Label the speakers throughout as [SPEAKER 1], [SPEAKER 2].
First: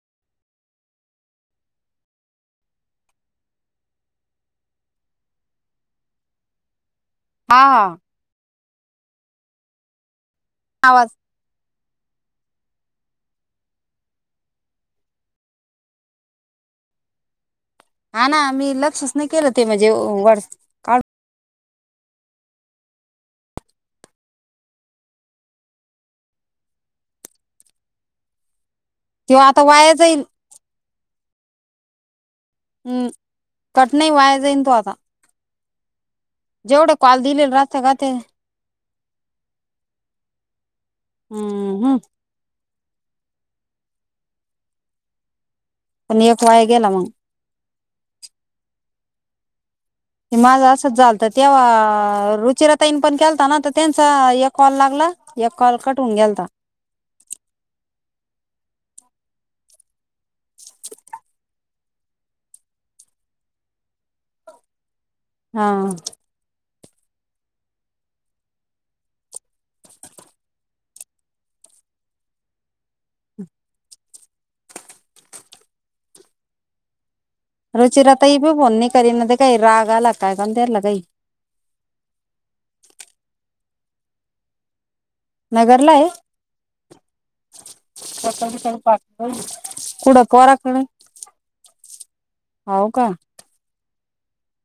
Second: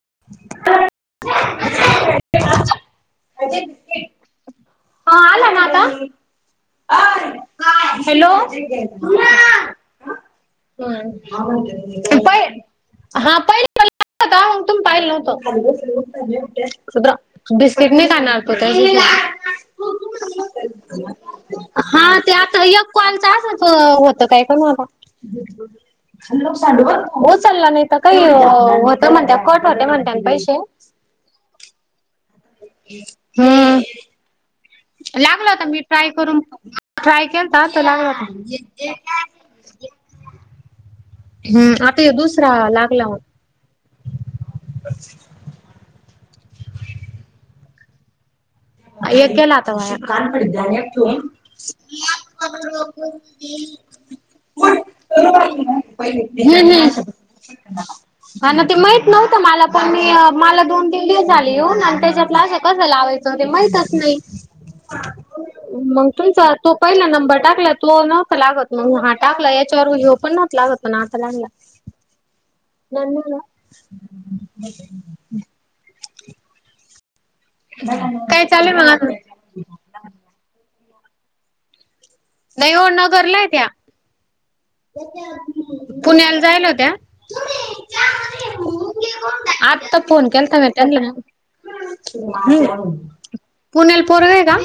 [SPEAKER 1] [unintelligible] [unintelligible] हा आला ना आता?
[SPEAKER 2] हा
[SPEAKER 1] हॅलो? [unintelligible]
[SPEAKER 2] आवाज
[SPEAKER 1] होय. [inaudible]
[SPEAKER 2] हा ना मी लक्श नाही केलं [unintelligible] काढ
[SPEAKER 1] हा ते आता यक कॉलचं अस होत काय पण उचलला नाही काही त म्हणत
[SPEAKER 2] किंवा आता
[SPEAKER 1] कट होते
[SPEAKER 2] वाया जाईल
[SPEAKER 1] म्हणत्यान पैसे
[SPEAKER 2] हम् कट नाही वाया जाईन तू आता
[SPEAKER 1] ला मी ट्राय करून
[SPEAKER 2] जेवढे कॉल
[SPEAKER 1] ट्राय
[SPEAKER 2] दिलेले
[SPEAKER 1] केलता
[SPEAKER 2] राहते
[SPEAKER 1] तर
[SPEAKER 2] का ते
[SPEAKER 1] लागला हम् आता दुसरा ला लाहो
[SPEAKER 2] पण एक वाया गेला मग.
[SPEAKER 1] एक केलात
[SPEAKER 2] ते माझा असंच झालत तेव्हा रुचिराताईन पण केलता ना तर त्यांचा एक कॉल लागला एक कॉल कटून गेलता
[SPEAKER 1] [unintelligible] का ना ते माहित? नव्हतं मला पण, मी मला दोन तीन दिवस झाले येऊन आणि त्याच्यातला असं कसं लावायचं. ते माहितच नाही.
[SPEAKER 2] हा
[SPEAKER 1] मग तुमचा तो पहिला नंबर टाकला. तो नव्हता लागतं, म्हणून हा टाकलाय. तर मग ह्यो [unintelligible] लागत. नातलांना
[SPEAKER 2] रुचिराताई,
[SPEAKER 1] काय
[SPEAKER 2] बघू
[SPEAKER 1] चालूय
[SPEAKER 2] आनी,
[SPEAKER 1] मग
[SPEAKER 2] काही
[SPEAKER 1] अजून?
[SPEAKER 2] मध्ये काही, राग आला काय झालं ते [unintelligible] आई
[SPEAKER 1] नाही हो, नगरलाय आहे त्या.
[SPEAKER 2] नगरला आहे
[SPEAKER 1] पुण्याला जायला होत्या. आत्ता
[SPEAKER 2] कुठं
[SPEAKER 1] फोन केलता ना
[SPEAKER 2] पोराकडे
[SPEAKER 1] त्यांनी ना?
[SPEAKER 2] हो
[SPEAKER 1] हं
[SPEAKER 2] का
[SPEAKER 1] पुण्या पोरगं आहे का?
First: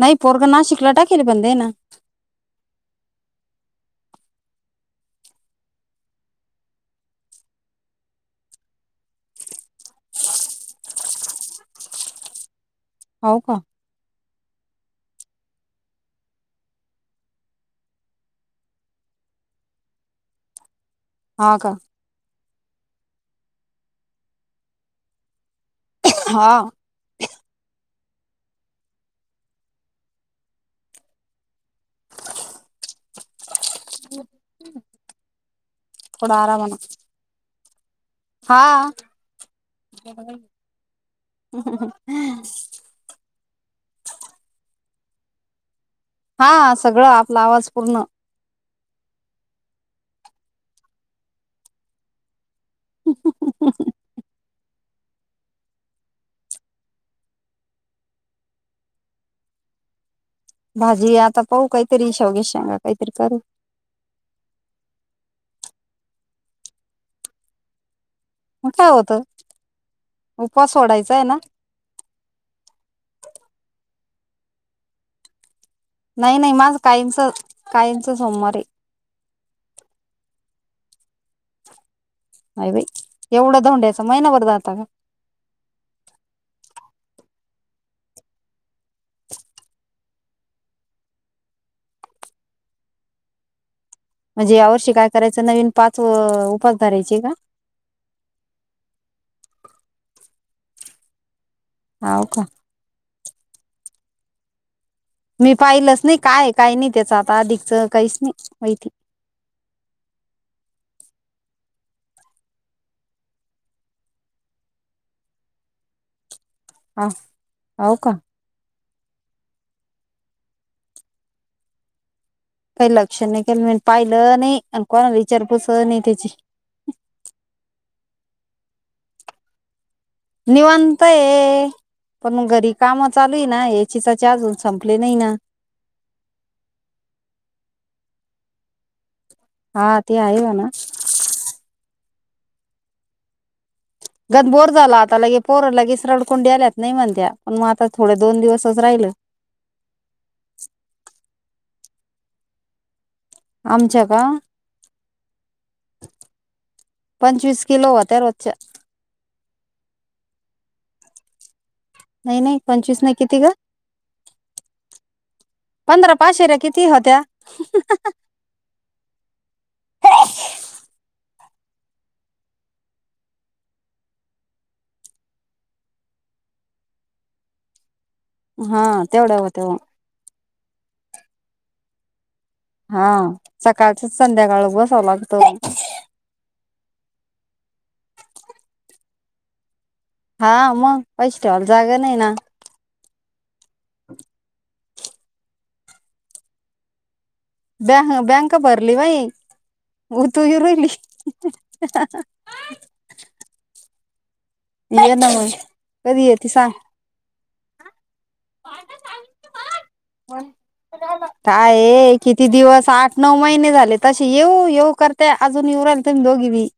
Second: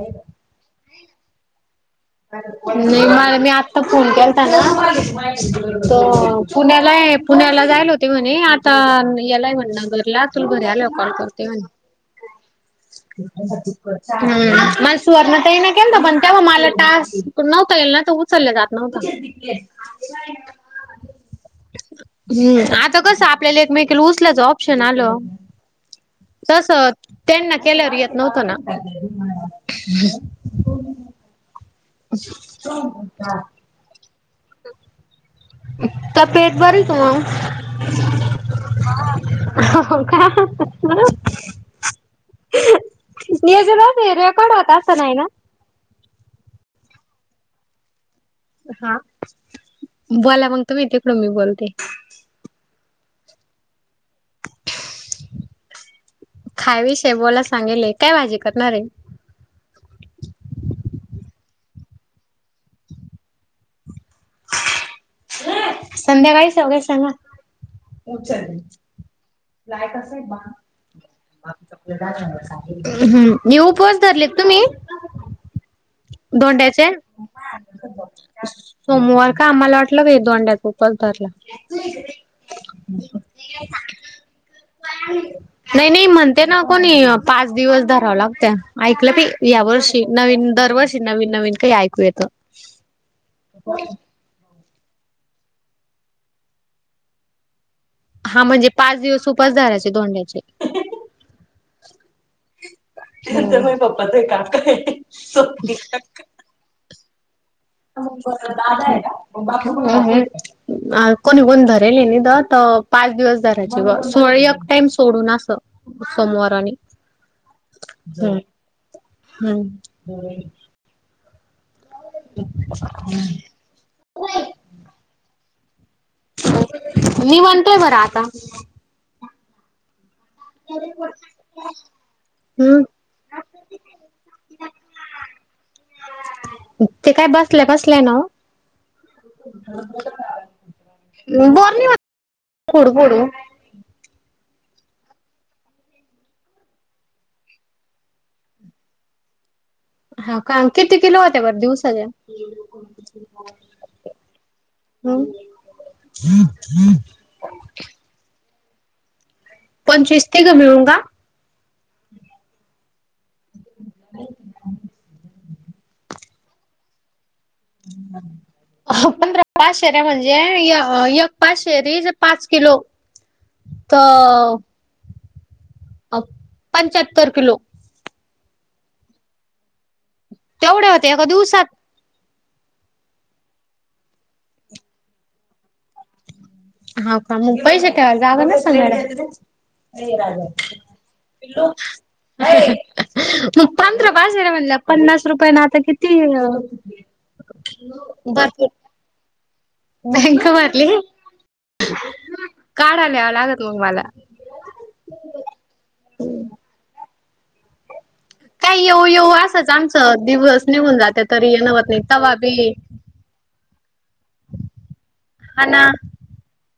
[SPEAKER 2] नाही पोरग ना शिक्रट हाय. फेर बंद हय ना?
[SPEAKER 1] नाही म म्या आत्ता फोन केलता ना, तो पुण्याला आहे. पुण्याला जायला होते म्हणे. आता यालाय म्हणे नगरला. तुला घरी आल्यावर कॉल करतो म्हणे.
[SPEAKER 2] हो का
[SPEAKER 1] टाक हं मग सुवर्णाताईना केलता, पण तेव्हा मालात टास्क, नव्हता येईल ना, तर उचलला जात नव्हता.
[SPEAKER 2] हा का?
[SPEAKER 1] हम्म आता कसं आपल्याला एकमेकीला उचलायचं ऑप्शन आलं
[SPEAKER 2] हा
[SPEAKER 1] तसं त्यांना केल्यावर येत नव्हत ना? [inaudible]
[SPEAKER 2] हम्म ह
[SPEAKER 1] तर पेट भरीतो.
[SPEAKER 2] हा
[SPEAKER 1] हो का? [unintelligible] नाही ना.
[SPEAKER 2] हां सगळं आपला आवाज पूर्ण
[SPEAKER 1] हां बोला म तुम्ही तिकडून मी बोलते.
[SPEAKER 2] [inaudible]
[SPEAKER 1] खावीशे बोला सांगिले काय भाजी करणार ये?
[SPEAKER 2] भाजी आता पाहू काहीतरी शेवग्याच्या शेंगा काहितरी करेल.
[SPEAKER 1] संध्याकाळी शेवगाच्या शेंगा. अं
[SPEAKER 2] मग काय होतं उपवास सोडायचा आहे ना
[SPEAKER 1] हं न्यू [unintelligible] धरलेत तुम्ही
[SPEAKER 2] नाही नाही माझं
[SPEAKER 1] दोंड्याचे
[SPEAKER 2] काहींचं काहींचं सोमवार ये.
[SPEAKER 1] [unintelligible] आम्हाला वाटलं की दोंड्यात उपास धरला.
[SPEAKER 2] नाही बाई एवढं धोंड्याचा महिनाभर जाता का
[SPEAKER 1] नाही नाही म्हणते ना कोणी अं पाच दिवस धराव लागत्या ऐकलं बई ह्या वर्षी नवीन दरवर्षी नवीन नवीन काही ऐकू येतं. [unintelligible]
[SPEAKER 2] म्हणजे यावर्षी काय करायचं नवीन पाच अ उपास धरायचे का?
[SPEAKER 1] हां म्हणजे पाच दिवस उपास धरायचे दोंड्याचे. [inaudible]
[SPEAKER 2] हाव का?
[SPEAKER 1] [unintelligible]
[SPEAKER 2] मी पाहिलंच नाही काय काही नाही त्याचात
[SPEAKER 1] [unintelligible] कोणी कोण धरेल ये नी द त पाच दिवस धरायची बॉ सोळी एक टाइम सोडून असं सोमवार. आणि
[SPEAKER 2] हा हो का
[SPEAKER 1] [unintelligible] हम्म.
[SPEAKER 2] काही लक्ष नही केलं नी अन पाहिलं नाही आण कोणाल वी चार पूस
[SPEAKER 1] निवांत ये बरं आता.
[SPEAKER 2] निवांत ये पण मंग घरी
[SPEAKER 1] हम्म
[SPEAKER 2] कामं चालू हे ना ये चीचाची अजून संपले नाही ना. हा ते आहे म्हणा
[SPEAKER 1] हम्म. [unintelligible] [unintelligible]
[SPEAKER 2] गत बोर झाला आता लगे पोरं लगेस रडकुंडी आल्यात नाही म्हणत्या पण म आता थोडे दोन दिवसच राहिलं.
[SPEAKER 1] हां का किती किलो होत्या बर दिवसाले.
[SPEAKER 2] आमच्या का, पंचवीस किलो होत्या रोजच्या.
[SPEAKER 1] पंचवीस [unintelligible] मिळून का?
[SPEAKER 2] नाई नाई पंचवीस नाईत किती गं? पंधरा पाशेर्या कित तिहत्या
[SPEAKER 1] पंधरा पाच शेऱ्या म्हणजे य अं यक पाच शेरी ज पाच किलो त अ पंच्याहत्तर किलो.
[SPEAKER 2] हां, तेवढाव तेव्हा.
[SPEAKER 1] तेवढे होते एगा दिवसात?
[SPEAKER 2] हां, सकाळचं संध्याकाळ बसाव लागतो.
[SPEAKER 1] हां का मुग पईशे का जाग ना सग
[SPEAKER 2] हा मग पैस ठेवाला जागा नाही ना.
[SPEAKER 1] मग पंधरा बाज र म्हणलं पन्नास रुपया ना आता किती
[SPEAKER 2] ब बँक
[SPEAKER 1] भरपूर
[SPEAKER 2] बरली होई.
[SPEAKER 1] बँक
[SPEAKER 2] उतुय
[SPEAKER 1] भरली
[SPEAKER 2] राईली काय?
[SPEAKER 1] आला.
[SPEAKER 2] ये ना म कधी येत सांग?
[SPEAKER 1] काही येऊ येऊ असच आमचं दिवस निघून जाते तरी ये
[SPEAKER 2] काय
[SPEAKER 1] नवत नाही.
[SPEAKER 2] आहे
[SPEAKER 1] तवाबी
[SPEAKER 2] तशी येऊ येऊ करते अजून येऊ राल तुम्ही दोघी बी.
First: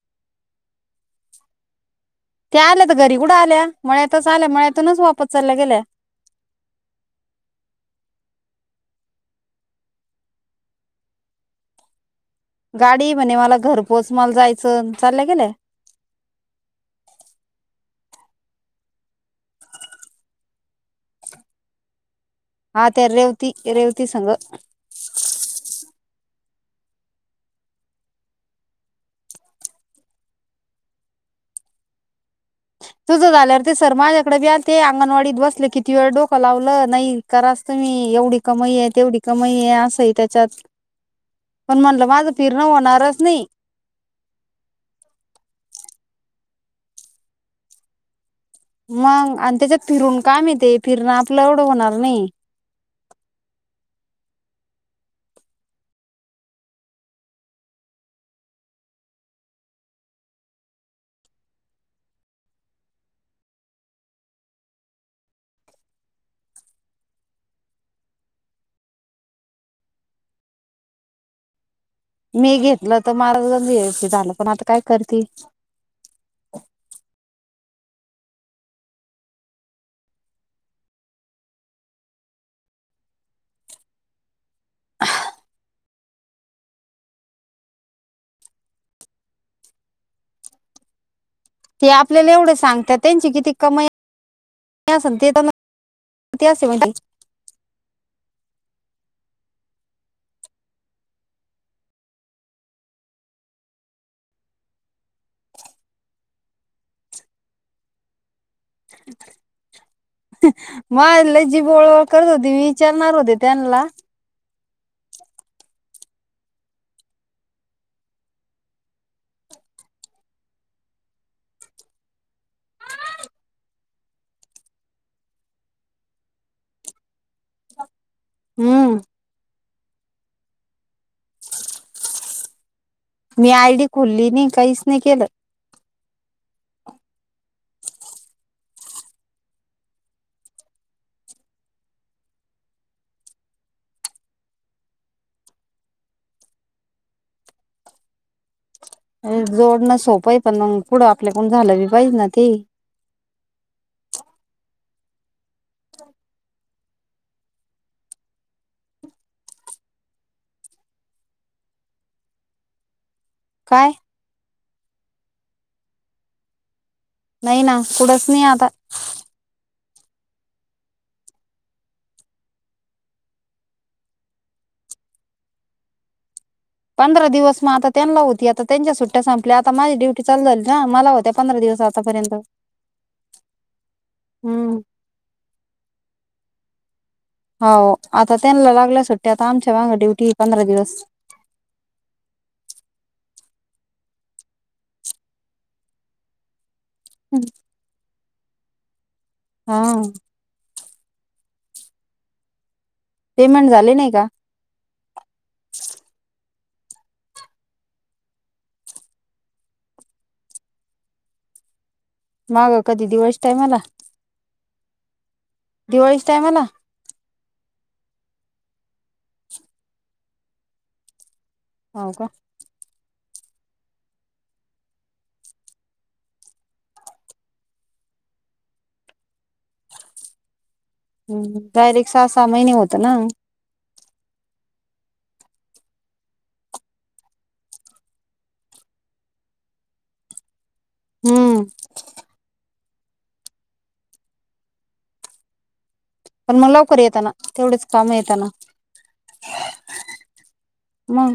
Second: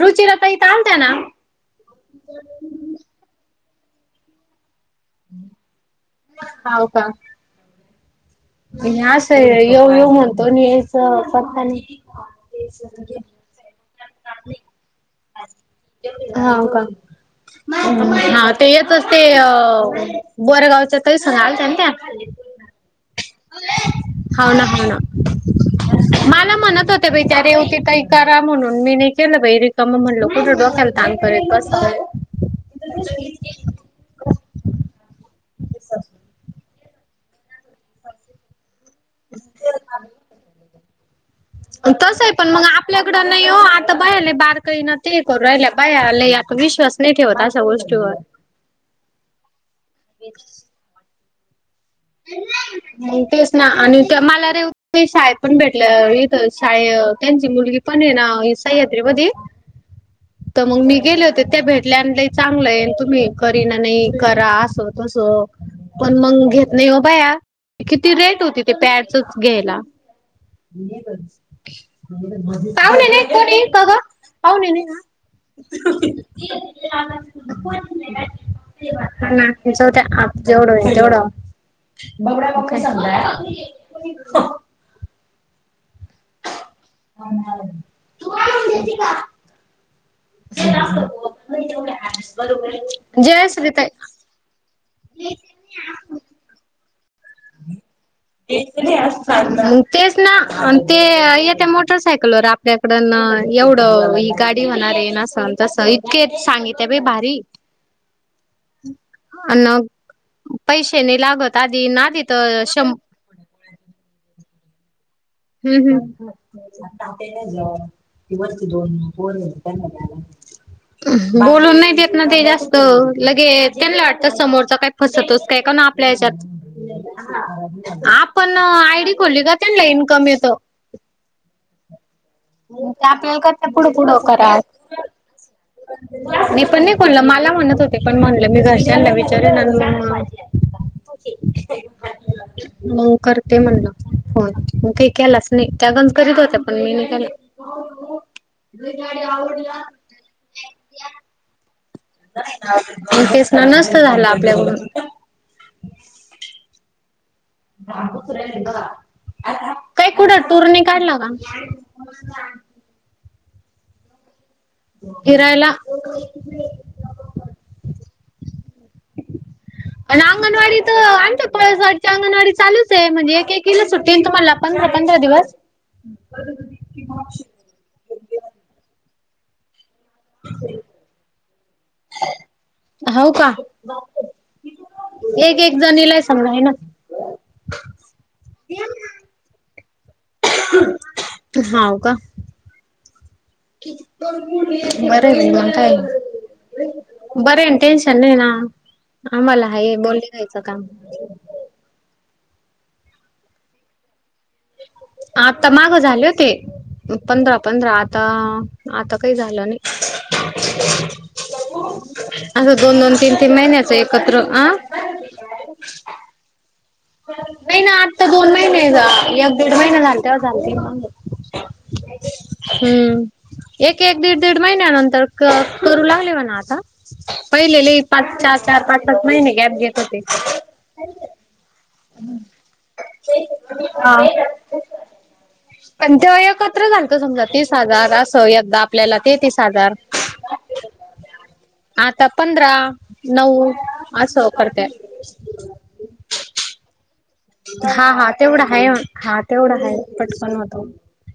[SPEAKER 1] रुचिर काही चालत ना.
[SPEAKER 2] त्या आल्या, तर घरी कुठं आल्या मळ्यातच आल्या मळ्यात तुनच वापस चालल्या गेल्या.
[SPEAKER 1] अस आहे येवऊ येऊ म्हणतो न याच पता नाही.
[SPEAKER 2] गाडी, म्हणे मला घर पोहोच मला जायचं चाललं गेलं?
[SPEAKER 1] हाव का हा ते येतच ते बोरगावच्या ताई संग आलत्या ना त्या.
[SPEAKER 2] हा ते रेवती रेवती संघ.
[SPEAKER 1] हाव ना हाव ना मला म्हणत होते बाई, त्या रेवती काही करा म्हणून मी नाही केलं बाई रिकमा म्हणलो कुठं डोक्याल तान करयत कसं.
[SPEAKER 2] तुझं झाल्यावर ते सर माझ्याकडे बि आल ते, अंगणवाडीत बसले किती वेळ डोकं लावलं नाही करास त मी एवढी कमाई आहे. तेवढी कमाई आहे. असंही त्याच्यात पण म्हणलं
[SPEAKER 1] तस आहे
[SPEAKER 2] माझं
[SPEAKER 1] पण मग
[SPEAKER 2] फिरणं होणारच
[SPEAKER 1] आपल्याकडं नाही हो आता बयालेय बारकई न ते करू राहिला बाया नाही आपण विश्वास नाही ठेवत अशा गोष्टीवर.
[SPEAKER 2] मग आणि त्याच्यात फिरून का मिळ ते फिरणं क्लवड होणार नाही
[SPEAKER 1] मग तेच ना आणि ते मला रे शाळेत पण भेटल्या, इथं शाळेत त्यांची मुलगी पण आहे ना सह्याद्री मधी तर मग मी गेले होते. त्या भेटल्यान चांगलं आहे तुम्ही करी ना नाही करा असं तसं पण मग घे नाही हो भया, किती रेट होती ते प्यारचचं घ्यायला.
[SPEAKER 2] मी घेतलं
[SPEAKER 1] पाहून ये
[SPEAKER 2] तर
[SPEAKER 1] नाही
[SPEAKER 2] मला
[SPEAKER 1] कोणी काग
[SPEAKER 2] झालं पण आता
[SPEAKER 1] पाहून
[SPEAKER 2] काय
[SPEAKER 1] ये ना.
[SPEAKER 2] करते
[SPEAKER 1] नाना जाउदे, जेवडं होईल तेवढं. बबड्या बघ कसा. [unintelligible] तू काय नेती का? [unintelligible]
[SPEAKER 2] ते आपल्याला एवढं सांगतात त्यांची
[SPEAKER 1] जय
[SPEAKER 2] किती
[SPEAKER 1] श्री
[SPEAKER 2] कमाई
[SPEAKER 1] ताई
[SPEAKER 2] किती असेन ते पण, किती असे म्हणती.
[SPEAKER 1] [unintelligible] तेच ना ते येत्या मोटरसायकलवर आपल्याकडन एवढं गाडी होणार आहे, अस अन तस इतके सांगिते आहे बाई भारी अन, पैसे नई
[SPEAKER 2] मला
[SPEAKER 1] लागत
[SPEAKER 2] जी
[SPEAKER 1] आधी
[SPEAKER 2] ओळवळ
[SPEAKER 1] ना दी
[SPEAKER 2] करत विचारणार होते त्यांला.
[SPEAKER 1] हम्म हम्म, बोलून नाही देत ना ते जास्त लगेच त्यांला वाटत समोरच काय फसवतोस का काय आपल्या हच्यात. आपण
[SPEAKER 2] हम्म
[SPEAKER 1] आयडी खोलली का? त्यानला ईन कमीवतो.
[SPEAKER 2] मी आयडी खोलली नाही, काहीच नाही केलं.
[SPEAKER 1] मी पण नाही खोलल मला म्हणत होते पण म्हणलं मी घरच्याना विचारेन आणि म, हो करते म्हणलं होय. मी काही केलाच नाही, त्यापण करीत होत्या पण मी नाही केला.
[SPEAKER 2] जोडणं सोपं आहे, पण म पुढं आपल्याकडून झालं [unintelligible] ना ती
[SPEAKER 1] आणि फेसन नसत झाला आपल्याकडून. काय कुठं टूर नाय काढला का?
[SPEAKER 2] काय?
[SPEAKER 1] फिरायला.
[SPEAKER 2] नाही ना, कुढंच नाही आता.
[SPEAKER 1] आणि अंगणवाडी त आमची पळसवाडी अंगणवाडी चालूच आहे. म्हणजे एक एकीला सुट्टी आहे ना तुम्हाला पण पंधरा पंधरा दिवस.
[SPEAKER 2] पंधरा दिवस म आता त्यांला होती, आता त्यांच्या सु सूट्या संपल्या आता माझी डु ड्युटी चालू झाली ना, मला होत्या पंधरा दिवस आ आत्तापर्यंत.
[SPEAKER 1] हाव का?
[SPEAKER 2] हम्म
[SPEAKER 1] एक एक जणीला सम आहे ना.
[SPEAKER 2] हाव आता त्यांला लागल्या सुट्टी, आता आमच्या माग ड्युटी पंधरा दिवस.
[SPEAKER 1] हाव का? बरं हाय की मंग काय. बर टें टेन्शन नै ना. आम्हाला
[SPEAKER 2] हा
[SPEAKER 1] आहे बोलले घ्यायचं काम. [inaudible]
[SPEAKER 2] पेमेंट झाले नाही का?
[SPEAKER 1] आता माग झाले होते. पंधरा पंधरा आता आता काही झालं नाही.
[SPEAKER 2] माग
[SPEAKER 1] असं दोन
[SPEAKER 2] कधी
[SPEAKER 1] दोन तीन
[SPEAKER 2] दिवाळीच
[SPEAKER 1] तीन महिन्याच एकत्र अ
[SPEAKER 2] दिवाळीच्या टाईमाला.
[SPEAKER 1] नाही ना आत्ता दोन महिने जा एक दड महिने झालत चालते.
[SPEAKER 2] होव का.
[SPEAKER 1] एक एक दीड दीड महिन्यानंतर करू लागले होणा आता, पहिले लई पाच चार चार पाच पाच महिने गॅप घेत होते.
[SPEAKER 2] हम्म डायरेक्ट. सहा सहा महिने होत ना.
[SPEAKER 1] हा पण तेव्हा एकत्र झालत समजा तीस हजार अस एकदा आपल्याला ते तीस हजार.
[SPEAKER 2] हम्म
[SPEAKER 1] आता पंधरा. नऊ आस करते.
[SPEAKER 2] मग लवकर येताना. तेवढेच
[SPEAKER 1] हा
[SPEAKER 2] काम
[SPEAKER 1] हा
[SPEAKER 2] येताना
[SPEAKER 1] तेवढा आहे, हा तेवढा आहे, पटकन होतो.
[SPEAKER 2] मग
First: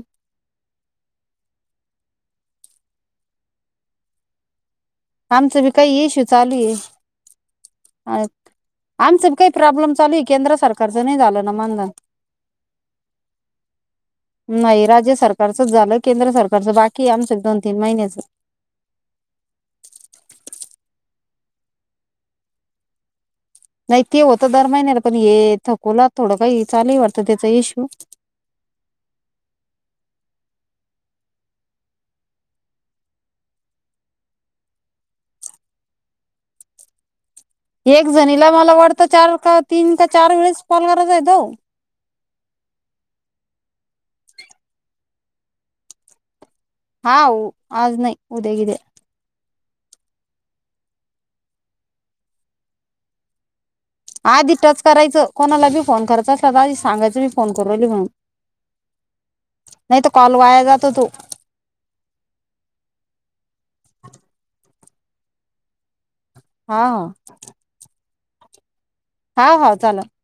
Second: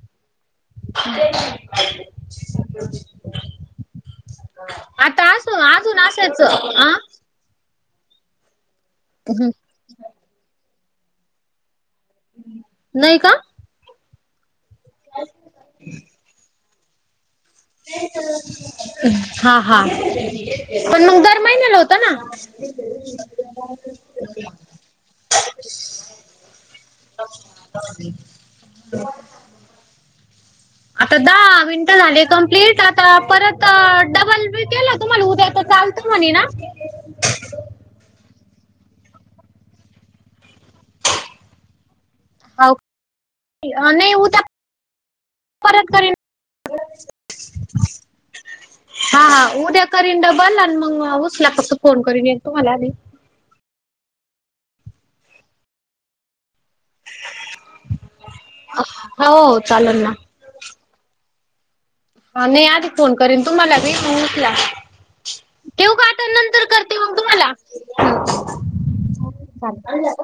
[SPEAKER 1] आता
[SPEAKER 2] आमच
[SPEAKER 1] असं
[SPEAKER 2] बी काही
[SPEAKER 1] अजून
[SPEAKER 2] इश्यू
[SPEAKER 1] असायच
[SPEAKER 2] चालू आहे.
[SPEAKER 1] आ
[SPEAKER 2] आठ. आमचं बी काही प्रॉब्लेम चालू हाय केंद्र सरकार. कर्ज नाही झालं ना मागण.
[SPEAKER 1] नाही का.
[SPEAKER 2] नाही राज्य सरकारचच झालं केंद्र सरकार. कर्ज बाकी हाय आमच.
[SPEAKER 1] हा हा पणन मग दर. महिन्याला होत ना.
[SPEAKER 2] नाही ते होत दर महिन्याला पण हे, थकवला थोडं काही चालू हाय वाटतं बाई त्याचा येशु
[SPEAKER 1] आता दहा मिनटं झाले कंप्लीट, आता परत डबल बी केलं तुम्हाला उद्या चालत म्हणे ना.
[SPEAKER 2] एक जणीला मला वाटतं चार का तीन का चार वेळेस कॉल करायचा हायत ओ.
[SPEAKER 1] हो नाही उद्या परत करेन.
[SPEAKER 2] हा ओ आज नाही उद्या गीद्या
[SPEAKER 1] हा हा उद्या करीन डबल आणि मग उसल्या पासून फोन करन मी तुम्हाला आणि.
[SPEAKER 2] आधी टच करायचं कोणाला बी फोन करायचा असला तर आधीच. सांगायच मी फोन करालोया म्हणून
[SPEAKER 1] हो
[SPEAKER 2] नाही
[SPEAKER 1] चालेल
[SPEAKER 2] तर
[SPEAKER 1] ना
[SPEAKER 2] कॉल वाया जातो तो.
[SPEAKER 1] हा नाही आधी फोन करीन तुम्हाला मी मंग उचला ठेवू काय.
[SPEAKER 2] हा. हा हा चालेल
[SPEAKER 1] चालतय.